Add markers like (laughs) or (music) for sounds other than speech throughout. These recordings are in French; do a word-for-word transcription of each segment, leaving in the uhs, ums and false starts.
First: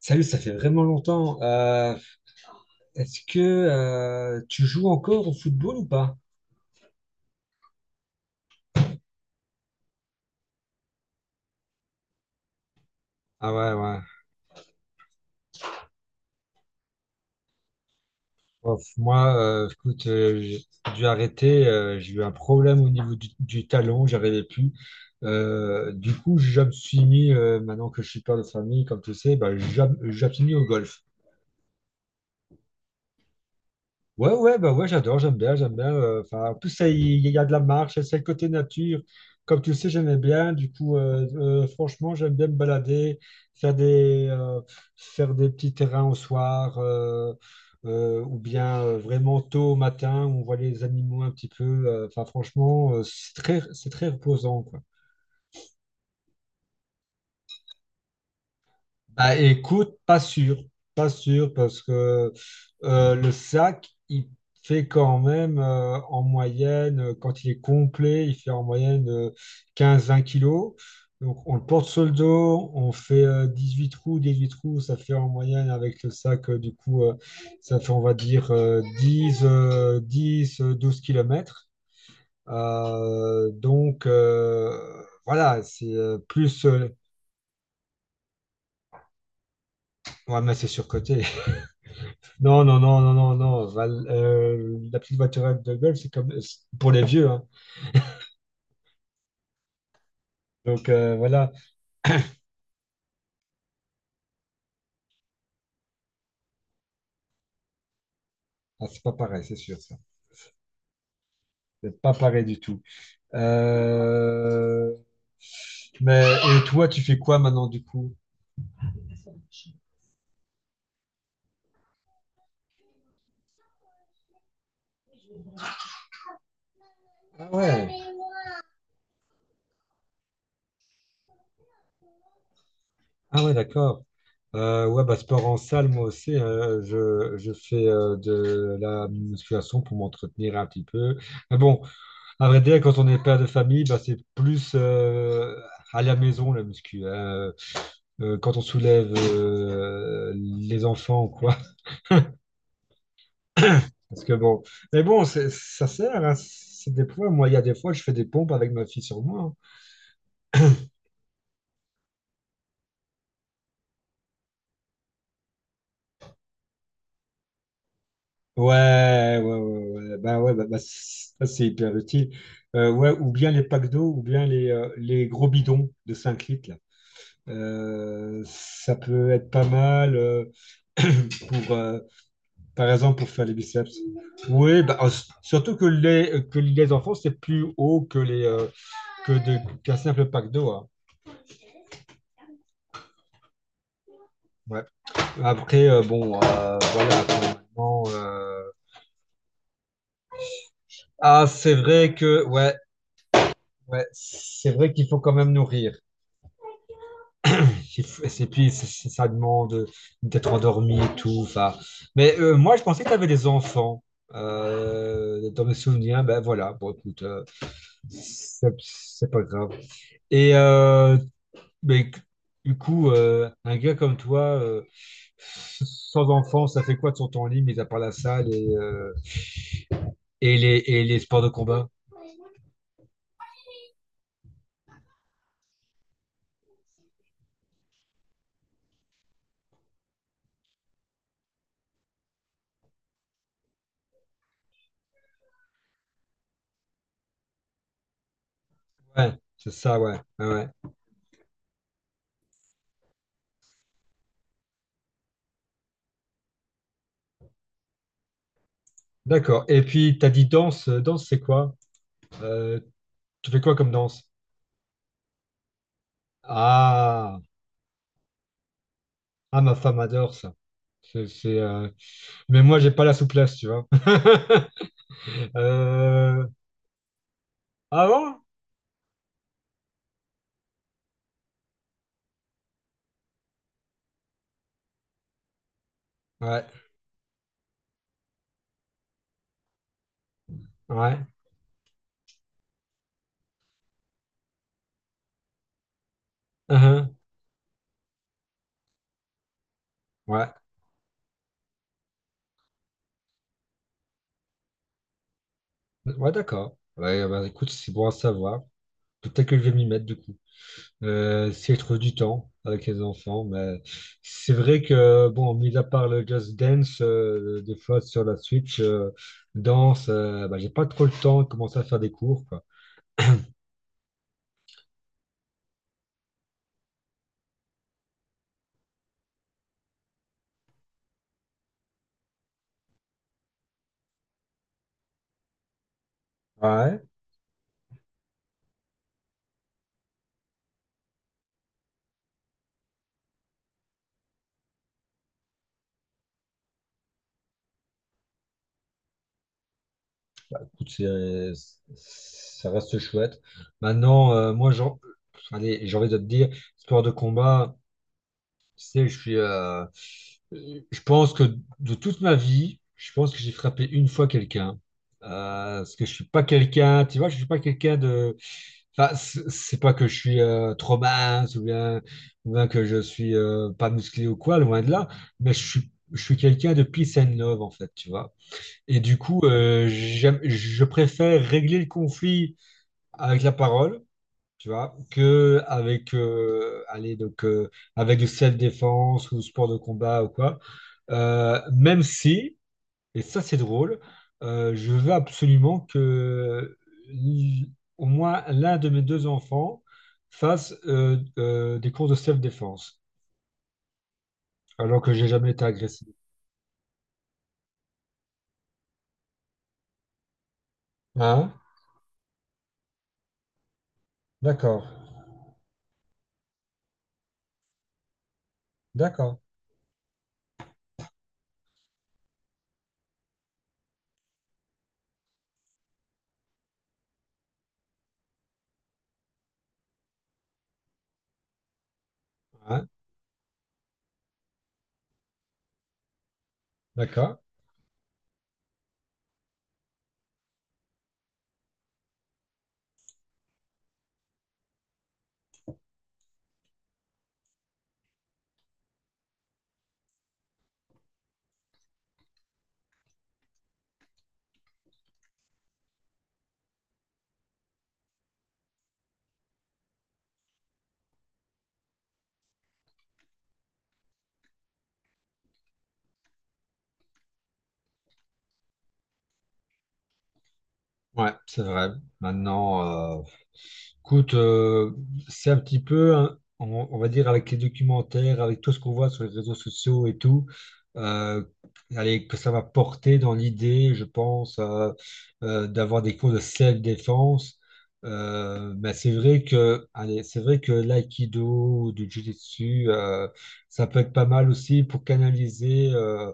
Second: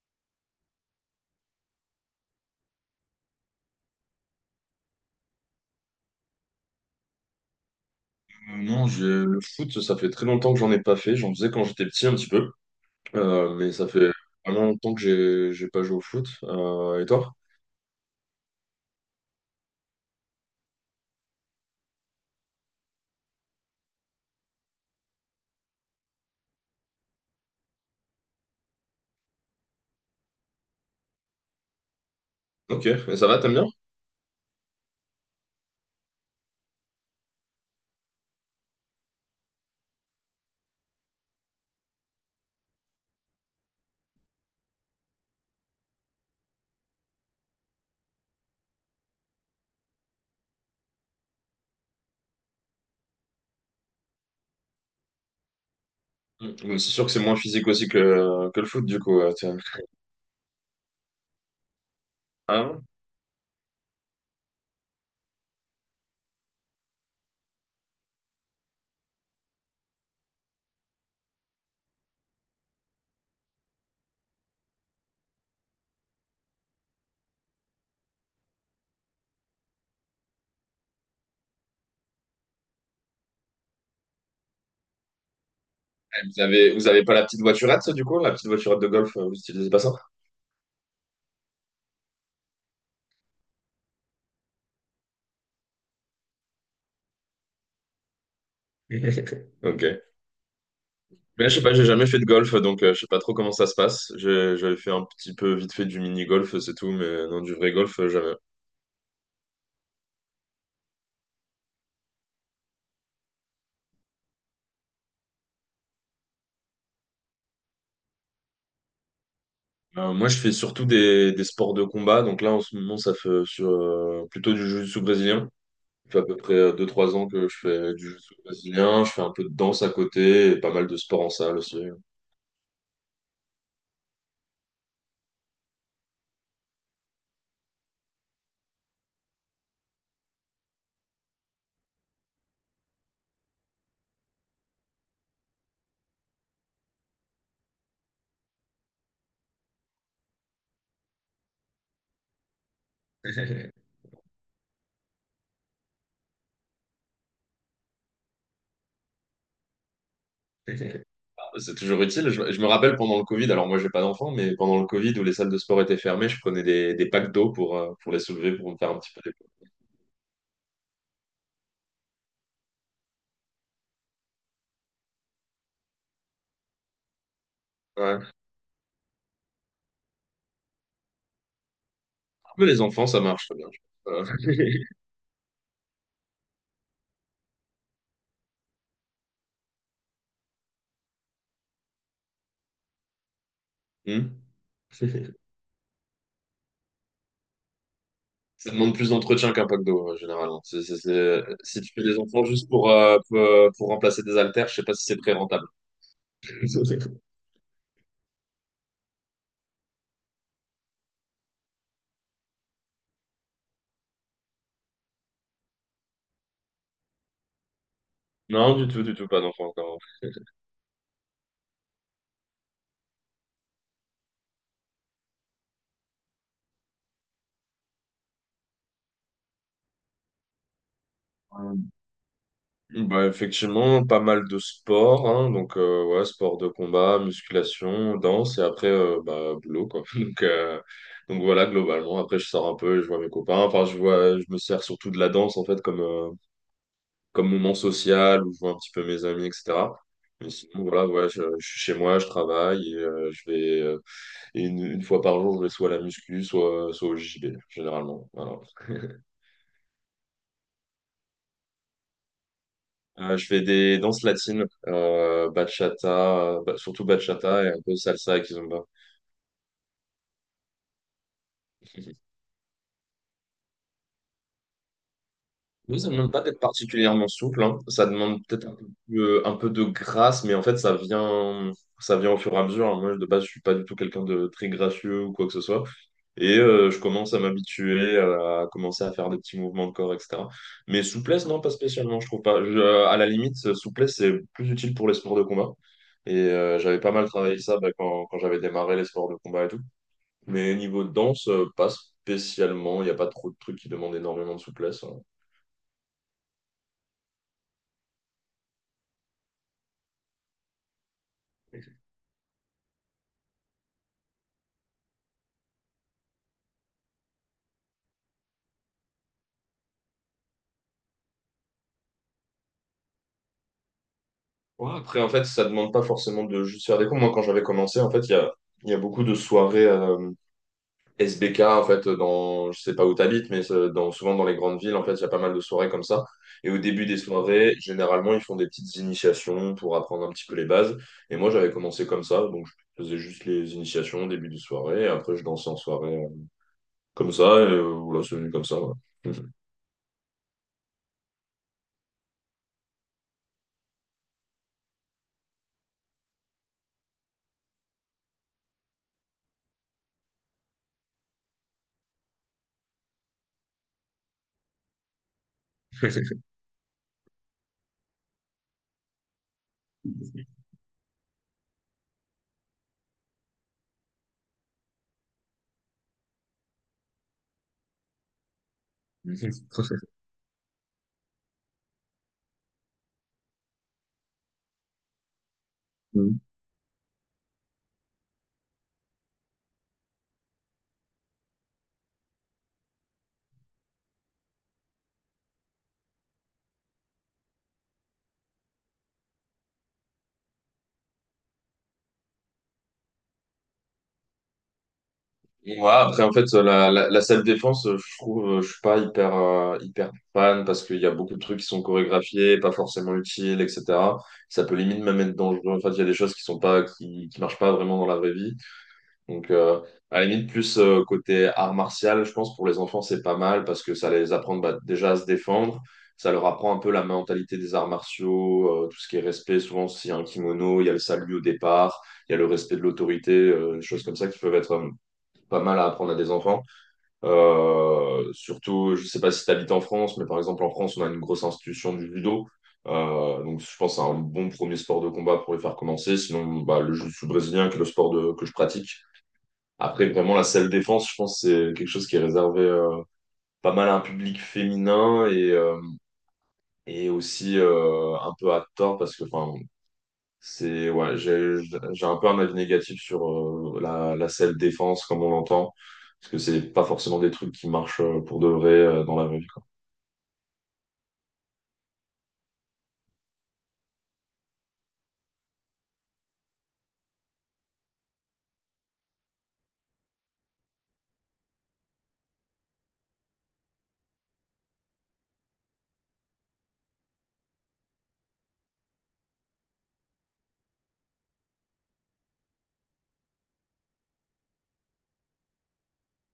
Salut, ça fait vraiment longtemps. Euh, est-ce que euh, tu joues encore au football ou pas? Euh, Non, je- le foot, ça fait très longtemps que j'en ai pas fait. J'en faisais quand j'étais petit un petit peu. Ah Euh, mais ouais, ça ouais. fait vraiment longtemps que j'ai j'ai pas joué au foot. Euh, et toi? Ouf, moi, euh, écoute, euh, j'ai dû arrêter. Euh, j'ai eu un problème au niveau du, du talon, j'arrivais plus. Euh, du coup, je me suis mis, euh, maintenant que je suis père de famille, comme tu sais, bah, je, je me suis mis au golf. Ok, mais ça va, t'aimes bien? Ouais, ouais, bah ouais, j'adore, j'aime bien, j'aime bien. euh, Enfin, en plus, ça, il il y a de la marche, c'est le côté nature. Comme tu le sais, j'aimais bien. Du coup, euh, euh, franchement, j'aime bien me balader, faire des, euh, faire des petits terrains au soir, euh, euh, ou bien euh, vraiment tôt au matin, où on voit les animaux un petit peu. euh, Enfin, franchement, euh, c'est très, c'est très reposant, quoi. Mm. Mais c'est sûr que c'est moins physique aussi que, que le foot, du coup. euh, Bah Tiens. écoute, pas sûr, pas sûr parce que Ah, ouais. euh, le sac, il fait quand même euh, en moyenne, euh, quand il est complet, il fait en moyenne euh, quinze vingt kilos. Donc on le porte sur le dos, on fait euh, huit trous, dix huit trous, ça fait en moyenne avec le sac, euh, du coup, euh, ça fait on va dire euh, dix euh, dix, euh, douze kilomètres. Euh, donc euh, voilà, c'est euh, Et vous plus avez, euh, vous avez pas la petite voiturette, du coup? La petite voiturette de golf, euh, vous utilisez pas ça? ouais, mais c'est surcoté. Non, non, non, non, non, non. Val- euh, la petite voiturette de golf, c'est comme c'est pour les vieux, hein. (laughs) Ok. Donc euh, Mais voilà. je sais pas, j'ai jamais fait de golf, donc euh, je sais pas trop comment ça se passe. J'ai- J'avais fait un petit peu vite fait du mini-golf, c'est tout, mais non, du vrai golf, euh, jamais. Ah, c'est pas pareil, c'est sûr, ça. C'est pas pareil du tout. Euh, Mais et toi, tu fais quoi maintenant du coup? Euh, moi, je fais surtout des, des sports de combat. Donc là, en ce moment, ça fait sur, euh, plutôt du jiu-jitsu brésilien. Ça fait à peu près euh, deux trois ans que Ah je ouais, fais du jiu-jitsu brésilien. Je fais un peu de danse à côté et pas mal de sport en salle aussi. ah ouais, d'accord. Euh, ouais, bah sport en salle, moi aussi, hein. je, je fais euh, de la musculation pour m'entretenir un petit peu. Mais bon, à vrai dire, quand on est père de famille, bah, c'est plus euh, à la maison la muscu, hein. Euh, quand on soulève euh, les enfants ou quoi. (laughs) (laughs) Parce que bon, mais bon, c'est- ça sert, hein, c'est des poids. Moi, il y a des fois, je fais des pompes avec ma fille sur moi, hein. C'est toujours utile. Je, je me rappelle pendant le Covid, alors moi, j'ai pas d'enfant, mais pendant le Covid où les salles de sport étaient fermées, je prenais des, des packs d'eau pour, euh, pour les soulever, pour me faire un petit peu des... Ouais, ouais, ouais, ouais. Bah ouais, bah, bah, c'est- ça c'est hyper utile. Euh, ouais, ou bien les packs d'eau, ou bien les, euh, les gros bidons de cinq litres, là. Ouais. Euh, ça peut être pas mal euh, (clears throat) pour, euh, Mais les par enfants, exemple, ça pour faire marche les très bien, je biceps. pense. Euh, Oui, bah, euh, surtout que les, que les enfants, c'est plus haut que les, euh, que de qu'un simple pack d'eau, hein. (laughs) Hmm. Ouais. Après, euh, bon, euh, voilà. Après, maintenant, euh, Ça demande plus d'entretien qu'un pack d'eau, euh, généralement. C'est- c'est- c'est- ah, c'est Si tu fais vrai des que, enfants juste ouais, pour, euh, pour, euh, pour ouais, remplacer des haltères, c'est je sais vrai pas si qu'il c'est faut quand très même rentable. nourrir. (laughs) Il faut- Et puis, c- c- ça demande d'être endormi et tout. Enfin, mais euh, moi, je pensais que tu avais des enfants. Euh, dans mes souvenirs, ben voilà, bon, écoute, euh, c'est Non, du tout, du tout, c'est pas pas d'enfants grave. encore. Et euh, Mais c- du coup, euh, un gars comme toi, euh, sans enfant, ça fait quoi de son temps libre, mis à part la salle et, euh, et les, et les sports de Euh, combat? Bah, effectivement, pas mal de sports, hein, donc euh, ouais, sport de combat, musculation, danse, et après, euh, bah, boulot, quoi. (laughs) Donc, euh, donc voilà, globalement, après, je sors un peu, et je vois mes copains, enfin, je vois, je me sers surtout de la danse, en fait, comme, euh, comme moment social où je vois un petit peu mes Ouais, amis, c'est et cetera. ça, ouais, ouais, Mais ouais. sinon, voilà, ouais, je, je suis chez moi, je travaille et euh, je vais euh, et une, une fois par jour, je vais soit à la muscu, soit, soit au J B, généralement. Voilà. (laughs) D'accord. Et puis, t'as dit danse. euh, Danse, c'est quoi? Euh, Euh, je Tu fais fais quoi comme des danses danse? latines, euh, bachata, euh, ba- surtout Ah, bachata et un peu salsa et kizomba. ah, ma femme adore ça. C'est, c'est, euh, Mais moi, j'ai pas la souplesse, tu vois. (laughs) Oui, ça ne demande pas Euh, d'être particulièrement souple, hein. Ça Ah demande bon? peut-être un peu, euh, un peu de grâce, mais en fait, ça vient, ça vient au fur et à mesure, hein. Moi, de base, je suis pas du tout quelqu'un de très gracieux ou quoi que ce soit. Et Ouais, euh, je commence à m'habituer, à, à commencer à faire des petits mouvements de corps, et cetera. Mais ouais. souplesse, non, pas spécialement, je trouve pas. Je- à la limite, euh, souplesse, c'est plus utile pour les sports de combat. Et euh, j'avais pas Uhum. mal travaillé ça, bah, quand, quand j'avais démarré les sports de combat et tout. Ouais, Mais niveau danse, euh, pas spécialement. Il n'y a pas trop de trucs qui demandent énormément de souplesse, hein. ouais, d'accord. Ouais, bah, écoute, c'est bon à savoir. Peut-être que je vais m'y mettre du coup. Euh, si je trouve du temps avec les enfants, mais c'est vrai que, bon, mis à part le Just Dance, euh, des fois sur la Switch, euh, danse, euh, bah, j'ai pas trop le temps de commencer à faire des cours, quoi. Ouais, après, en fait, ça demande pas forcément de juste faire des cours. Moi, quand j'avais commencé, en fait, il y a, il y a beaucoup de soirées. euh, S B K, en fait, dans, je sais pas où t'habites, mais euh, dans, souvent dans les grandes villes, en fait, il y a pas mal de soirées comme ça. Et au Ouais. début des soirées, généralement, ils font des petites initiations pour apprendre un petit peu les bases. Et moi, j'avais commencé comme ça, donc je faisais juste les initiations au début de soirée, et après, je dansais en soirée euh, comme ça, et euh, voilà, c'est venu comme ça, ouais. Écoute, c'est- ça reste chouette. Maintenant, euh, moi, j'en- allez, j'ai envie de te dire, sport de combat. Tu sais, je suis, euh, je pense que de toute ma vie, je pense que j'ai frappé une fois quelqu'un. Euh, Parce que je suis pas (laughs) quelqu'un, tu vois, je suis pas quelqu'un de. Enfin, c- c'est pas que je suis euh, trop mince ou bien, ou bien que je suis euh, pas musclé ou quoi, loin de là. Mais je suis, je suis quelqu'un de peace and love en fait, tu vois. Et du coup, (laughs) Trop euh, j'aime- je préfère régler le conflit avec la parole, tu vois, que avec, chouette. euh, allez, donc, euh, avec du self-défense ou sport de combat ou quoi. Euh, même si, et ça c'est drôle, euh, je veux absolument que l- au moins l'un de mes deux enfants fasse euh, euh, des cours de self-défense, alors que j'ai jamais été Et agressif. voilà, après, en fait, la, la, la salle défense, euh, je trouve, euh, je suis pas hyper, euh, hyper fan parce qu'il y a beaucoup de Hein? trucs qui sont chorégraphiés, pas forcément utiles, et cetera. Ça peut D'accord, limite même être dangereux. En fait, il y a des choses qui sont pas, qui, qui marchent pas vraiment dans la vraie vie. d'accord. Donc, euh, à la limite, plus euh, côté art martial, je pense, pour les enfants, c'est pas mal parce que ça les apprend, bah, déjà à se défendre. Ça leur apprend un peu la mentalité des arts martiaux, euh, tout ce qui est respect. Souvent, s'il y a un kimono, il y a le salut au départ, il y a le respect de Ouais, l'autorité, euh, des choses comme ça qui peuvent être, euh, pas mal à apprendre à des enfants. d'accord. Euh, surtout, je sais pas si tu habites en France, mais par exemple en France, on a une grosse institution du judo. Euh, donc je pense que c'est un bon premier sport de combat pour les faire commencer. Sinon, bah, le jiu-jitsu brésilien, qui est le sport de- que je pratique. Après, vraiment, la self-défense, je pense que c'est quelque chose qui est réservé euh, pas mal à un public féminin et, euh, et aussi euh, un peu à tort parce que, enfin, c'est ouais, j'ai j'ai un peu un avis négatif sur euh, la, la selle défense comme on l'entend, parce que c'est pas forcément des trucs qui marchent euh, pour de vrai euh, dans la vraie vie, quoi. Ouais, c'est vrai. Maintenant, euh, écoute, euh, c'est un petit peu, hein, on, on va dire, avec les documentaires, avec tout ce qu'on voit sur les réseaux sociaux et tout, euh, allez, que ça va porter dans l'idée, je pense, euh, euh, d'avoir des cours de self-défense. Euh, mais c'est vrai que, allez, c'est vrai que l'aïkido, ou du jiu-jitsu, euh, ça peut être pas mal aussi pour canaliser, euh,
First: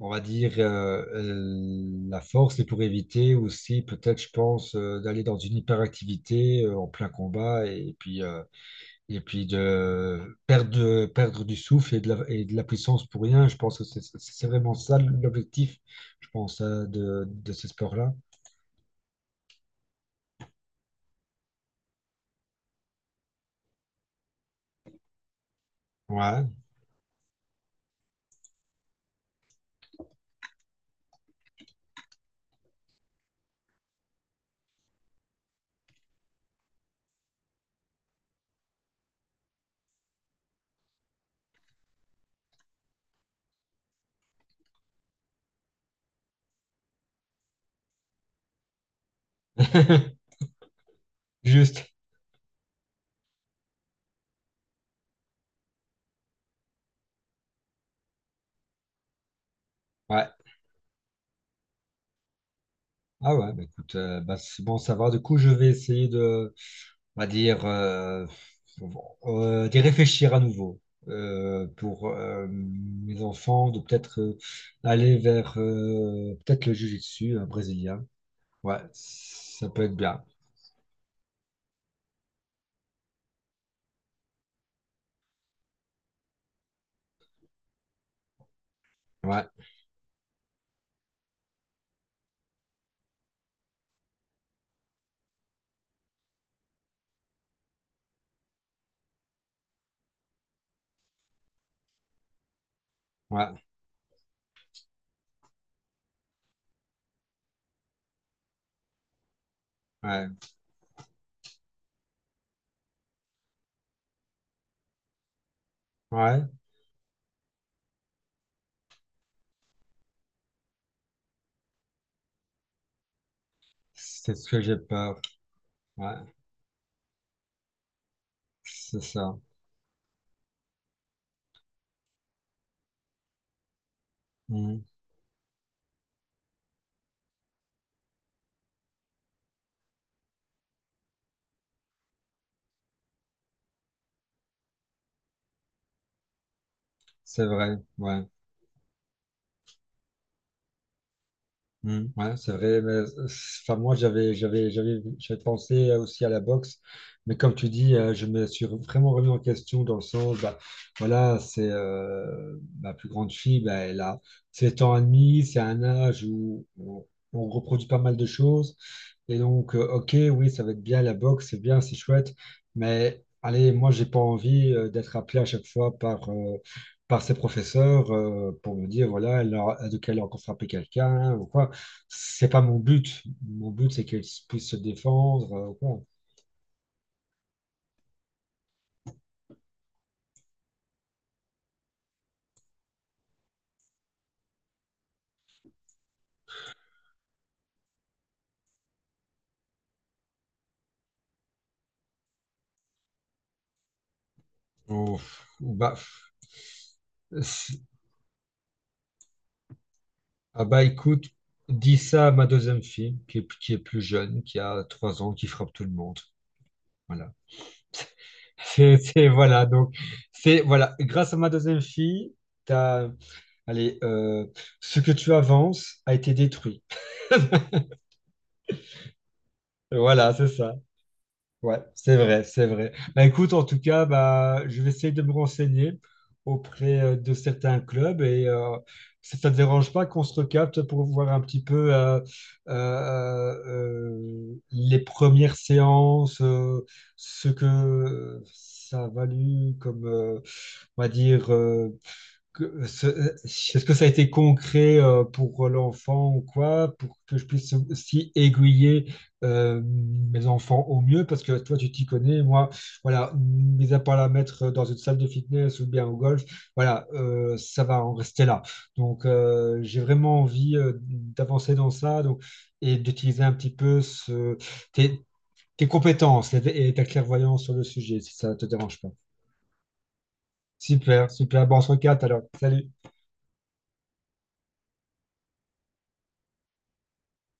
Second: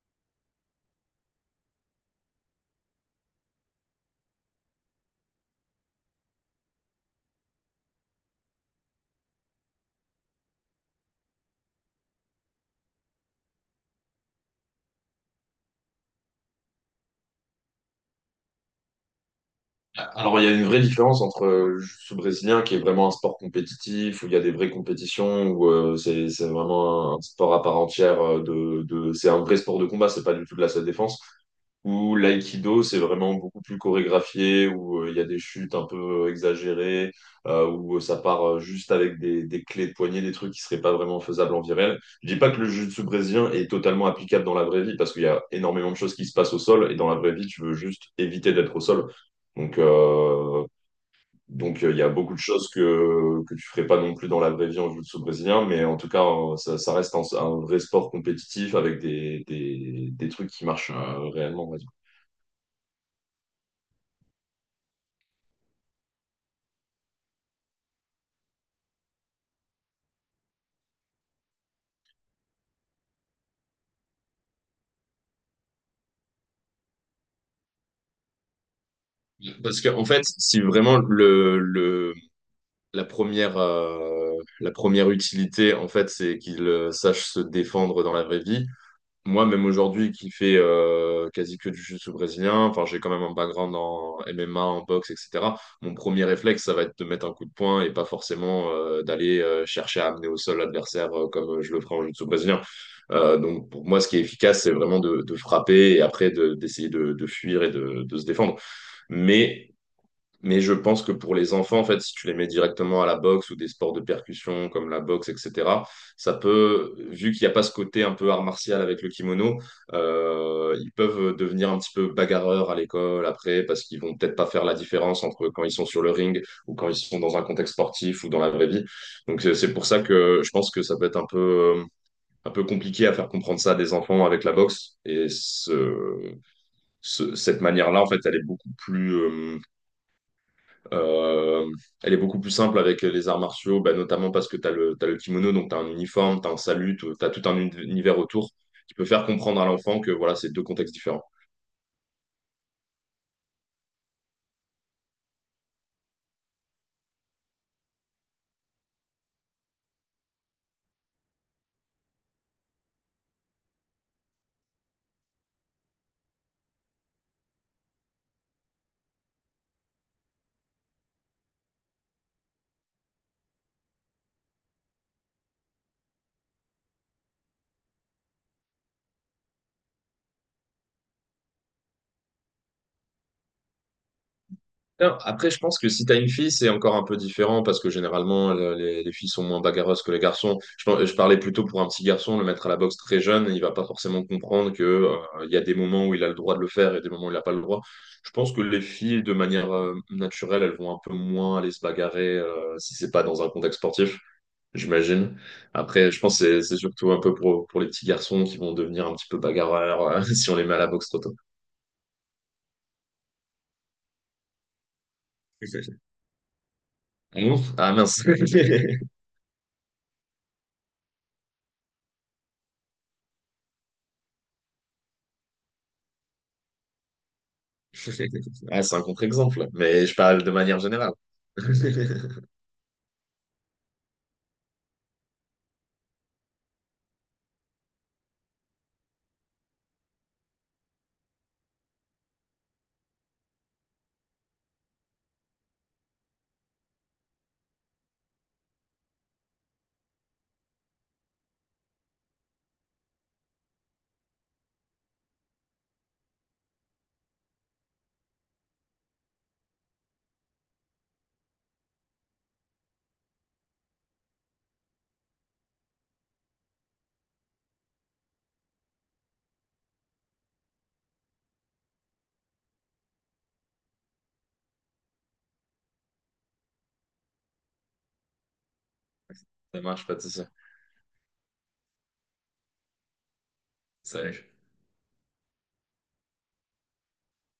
on va dire, euh, euh, la force, et pour éviter aussi, peut-être, je pense, euh, d'aller dans une hyperactivité euh, en plein combat et puis, euh, et puis de perdre, de- perdre du souffle et de la, et de la puissance pour rien. Je pense que c'est c'est c'est vraiment ça l'objectif, je pense, euh, de, de ces sports là. Alors il y a une vraie différence entre euh, le jiu-jitsu brésilien qui est vraiment un sport compétitif où il y a des vraies compétitions où euh, c'est c'est Ouais. vraiment un, un sport à part entière euh, de de c'est un vrai sport de combat, c'est pas du tout de la selle défense. Ou l'aïkido, c'est vraiment beaucoup plus chorégraphié, où euh, il y a des chutes un peu euh, exagérées, euh, où euh, ça part euh, juste avec des, des clés de poignet, des trucs qui seraient pas vraiment faisables en vie réelle. Je dis pas que le jiu-jitsu brésilien est totalement applicable dans la vraie vie, parce qu'il y a énormément de choses qui se passent au sol, et dans la vraie vie, tu veux juste éviter d'être au sol. Donc, (laughs) euh, donc euh, Juste. il y a beaucoup de choses que, que tu ferais pas non plus dans la vraie vie en jiu-jitsu brésilien, mais en tout cas, euh, ça, ça reste un, un vrai sport compétitif avec des, des, Ouais. des trucs qui marchent euh, réellement, ouais. Ah ouais, bah écoute, euh, bah c'est bon, ça va. Du coup, je vais essayer de, on va dire, euh, euh, d'y réfléchir à nouveau euh, pour euh, mes enfants, de peut-être euh, aller vers euh, peut-être le jiu-jitsu euh, brésilien. Ouais, ça Parce peut que, être en bien. fait, si vraiment le, le, la première, euh, la première utilité, en fait, c'est qu'il euh, sache se défendre dans la vraie vie. Moi, Ouais, même aujourd'hui, qui fait euh, quasi que du jiu-jitsu brésilien, enfin, j'ai quand même un background en M M A, en boxe, et cetera. Mon premier réflexe, ça va être de mettre un coup de poing et pas forcément euh, d'aller euh, chercher à amener au sol l'adversaire euh, comme je le ferai en jiu-jitsu brésilien. Euh, ouais, Donc, pour moi, ce qui est efficace, c'est vraiment de, de frapper et après de- d'essayer de, de fuir et de, de se défendre. Mais ouais, mais je pense que pour les enfants, en fait, si tu les mets directement à la boxe ou des sports de percussion comme la boxe, et cetera, ça ouais. peut, vu qu'il n'y a pas ce côté un peu art martial avec le kimono, euh, ils peuvent devenir un petit peu bagarreurs à l'école après parce qu'ils vont C'est peut-être pas ce que faire la j'ai peur. différence entre quand ils sont sur le Ouais, ring ou quand ils sont dans un contexte sportif ou dans la vraie vie. c'est ça. Donc c'est c'est pour ça que je pense que ça peut être un peu, euh, un peu compliqué à faire comprendre ça à des enfants avec la Mhm. boxe et ce, ce- cette manière-là, en fait, elle est beaucoup plus euh, euh, elle est beaucoup plus simple avec les arts martiaux, bah, notamment parce que tu as le, t'as le kimono, donc tu as un uniforme, tu as un salut, tu as tout C'est un vrai. uni- univers Ouais. autour qui peut faire comprendre à l'enfant que voilà, c'est deux contextes différents. Mm, ouais, c'est vrai. Mais, euh, enfin, moi, j'avais, j'avais, j'avais, j'avais pensé euh, aussi à la boxe, mais comme tu dis, euh, je me suis vraiment remis en question dans le sens, bah, voilà, c'est euh, ma plus grande fille, bah, elle a sept ans et demi, c'est un âge où on, on reproduit pas mal de choses. Et donc, euh, ok, oui, ça va être bien la boxe, c'est bien, c'est chouette, mais allez, moi, j'ai pas envie euh, d'être appelé à chaque fois par, euh, par ses professeurs euh, pour me dire, voilà, elle a, de quel elle a encore frappé quelqu'un ou quoi. C'est pas mon but. Mon but, c'est qu'ils puissent se Alors, après, défendre, je euh, pense que bon. si tu as une fille, c'est encore un peu différent parce que généralement, le- les, les filles sont moins bagarreuses que les garçons. Je, par- je parlais plutôt pour un petit garçon, le mettre à la boxe très jeune, il va pas forcément comprendre que, euh, il y a des moments où il a le droit de le faire et des moments où il n'a pas le droit. Je pense que les filles, de manière euh, naturelle, elles vont un peu moins aller se bagarrer euh, si c'est pas dans un contexte sportif, Ou- j'imagine. Bah, Après, je pense que c'est c'est surtout un peu pour, c'est- pour les petits garçons qui vont devenir un petit peu bagarreurs euh, (laughs) si on les ah met à bah la boxe trop écoute, tôt. dis ça à ma deuxième fille, qui est, qui est plus jeune, qui a trois ans, qui frappe tout le monde. (laughs) Voilà. Ah non? Ah mince. (laughs) C'est, (laughs) c'est- voilà, donc, c'est, voilà, grâce à ma deuxième fille, t'as, allez, euh, ce que tu avances a été détruit. Ah, c'est un contre-exemple, mais je Voilà, parle c'est de ça. manière générale. Ouais, c'est vrai, (laughs) c'est vrai. Bah, écoute, en tout cas, bah, je vais essayer de me renseigner auprès euh, de certains clubs et euh, si ça ne te dérange pas qu'on se recapte pour voir un petit peu euh, euh, euh, les premières séances, euh, ce que ça a valu comme, euh, on va dire, euh, que euh, ce- euh, est-ce que ça a été concret euh, pour l'enfant ou quoi, pour que je puisse aussi aiguiller euh, mes enfants au mieux, parce que toi, tu t'y connais, moi, voilà, mis à part la mettre dans une salle de fitness ou bien au golf, voilà, euh, ça va en rester là. Donc, euh, j'ai vraiment envie euh, d'avancer dans ça donc, et d'utiliser un petit peu ce- tes, tes compétences et, et ta clairvoyance sur le sujet, si ça te dérange pas. Ça marche pas, tout ça. Super, super. Bon, on se recapte alors. Salut. Salut.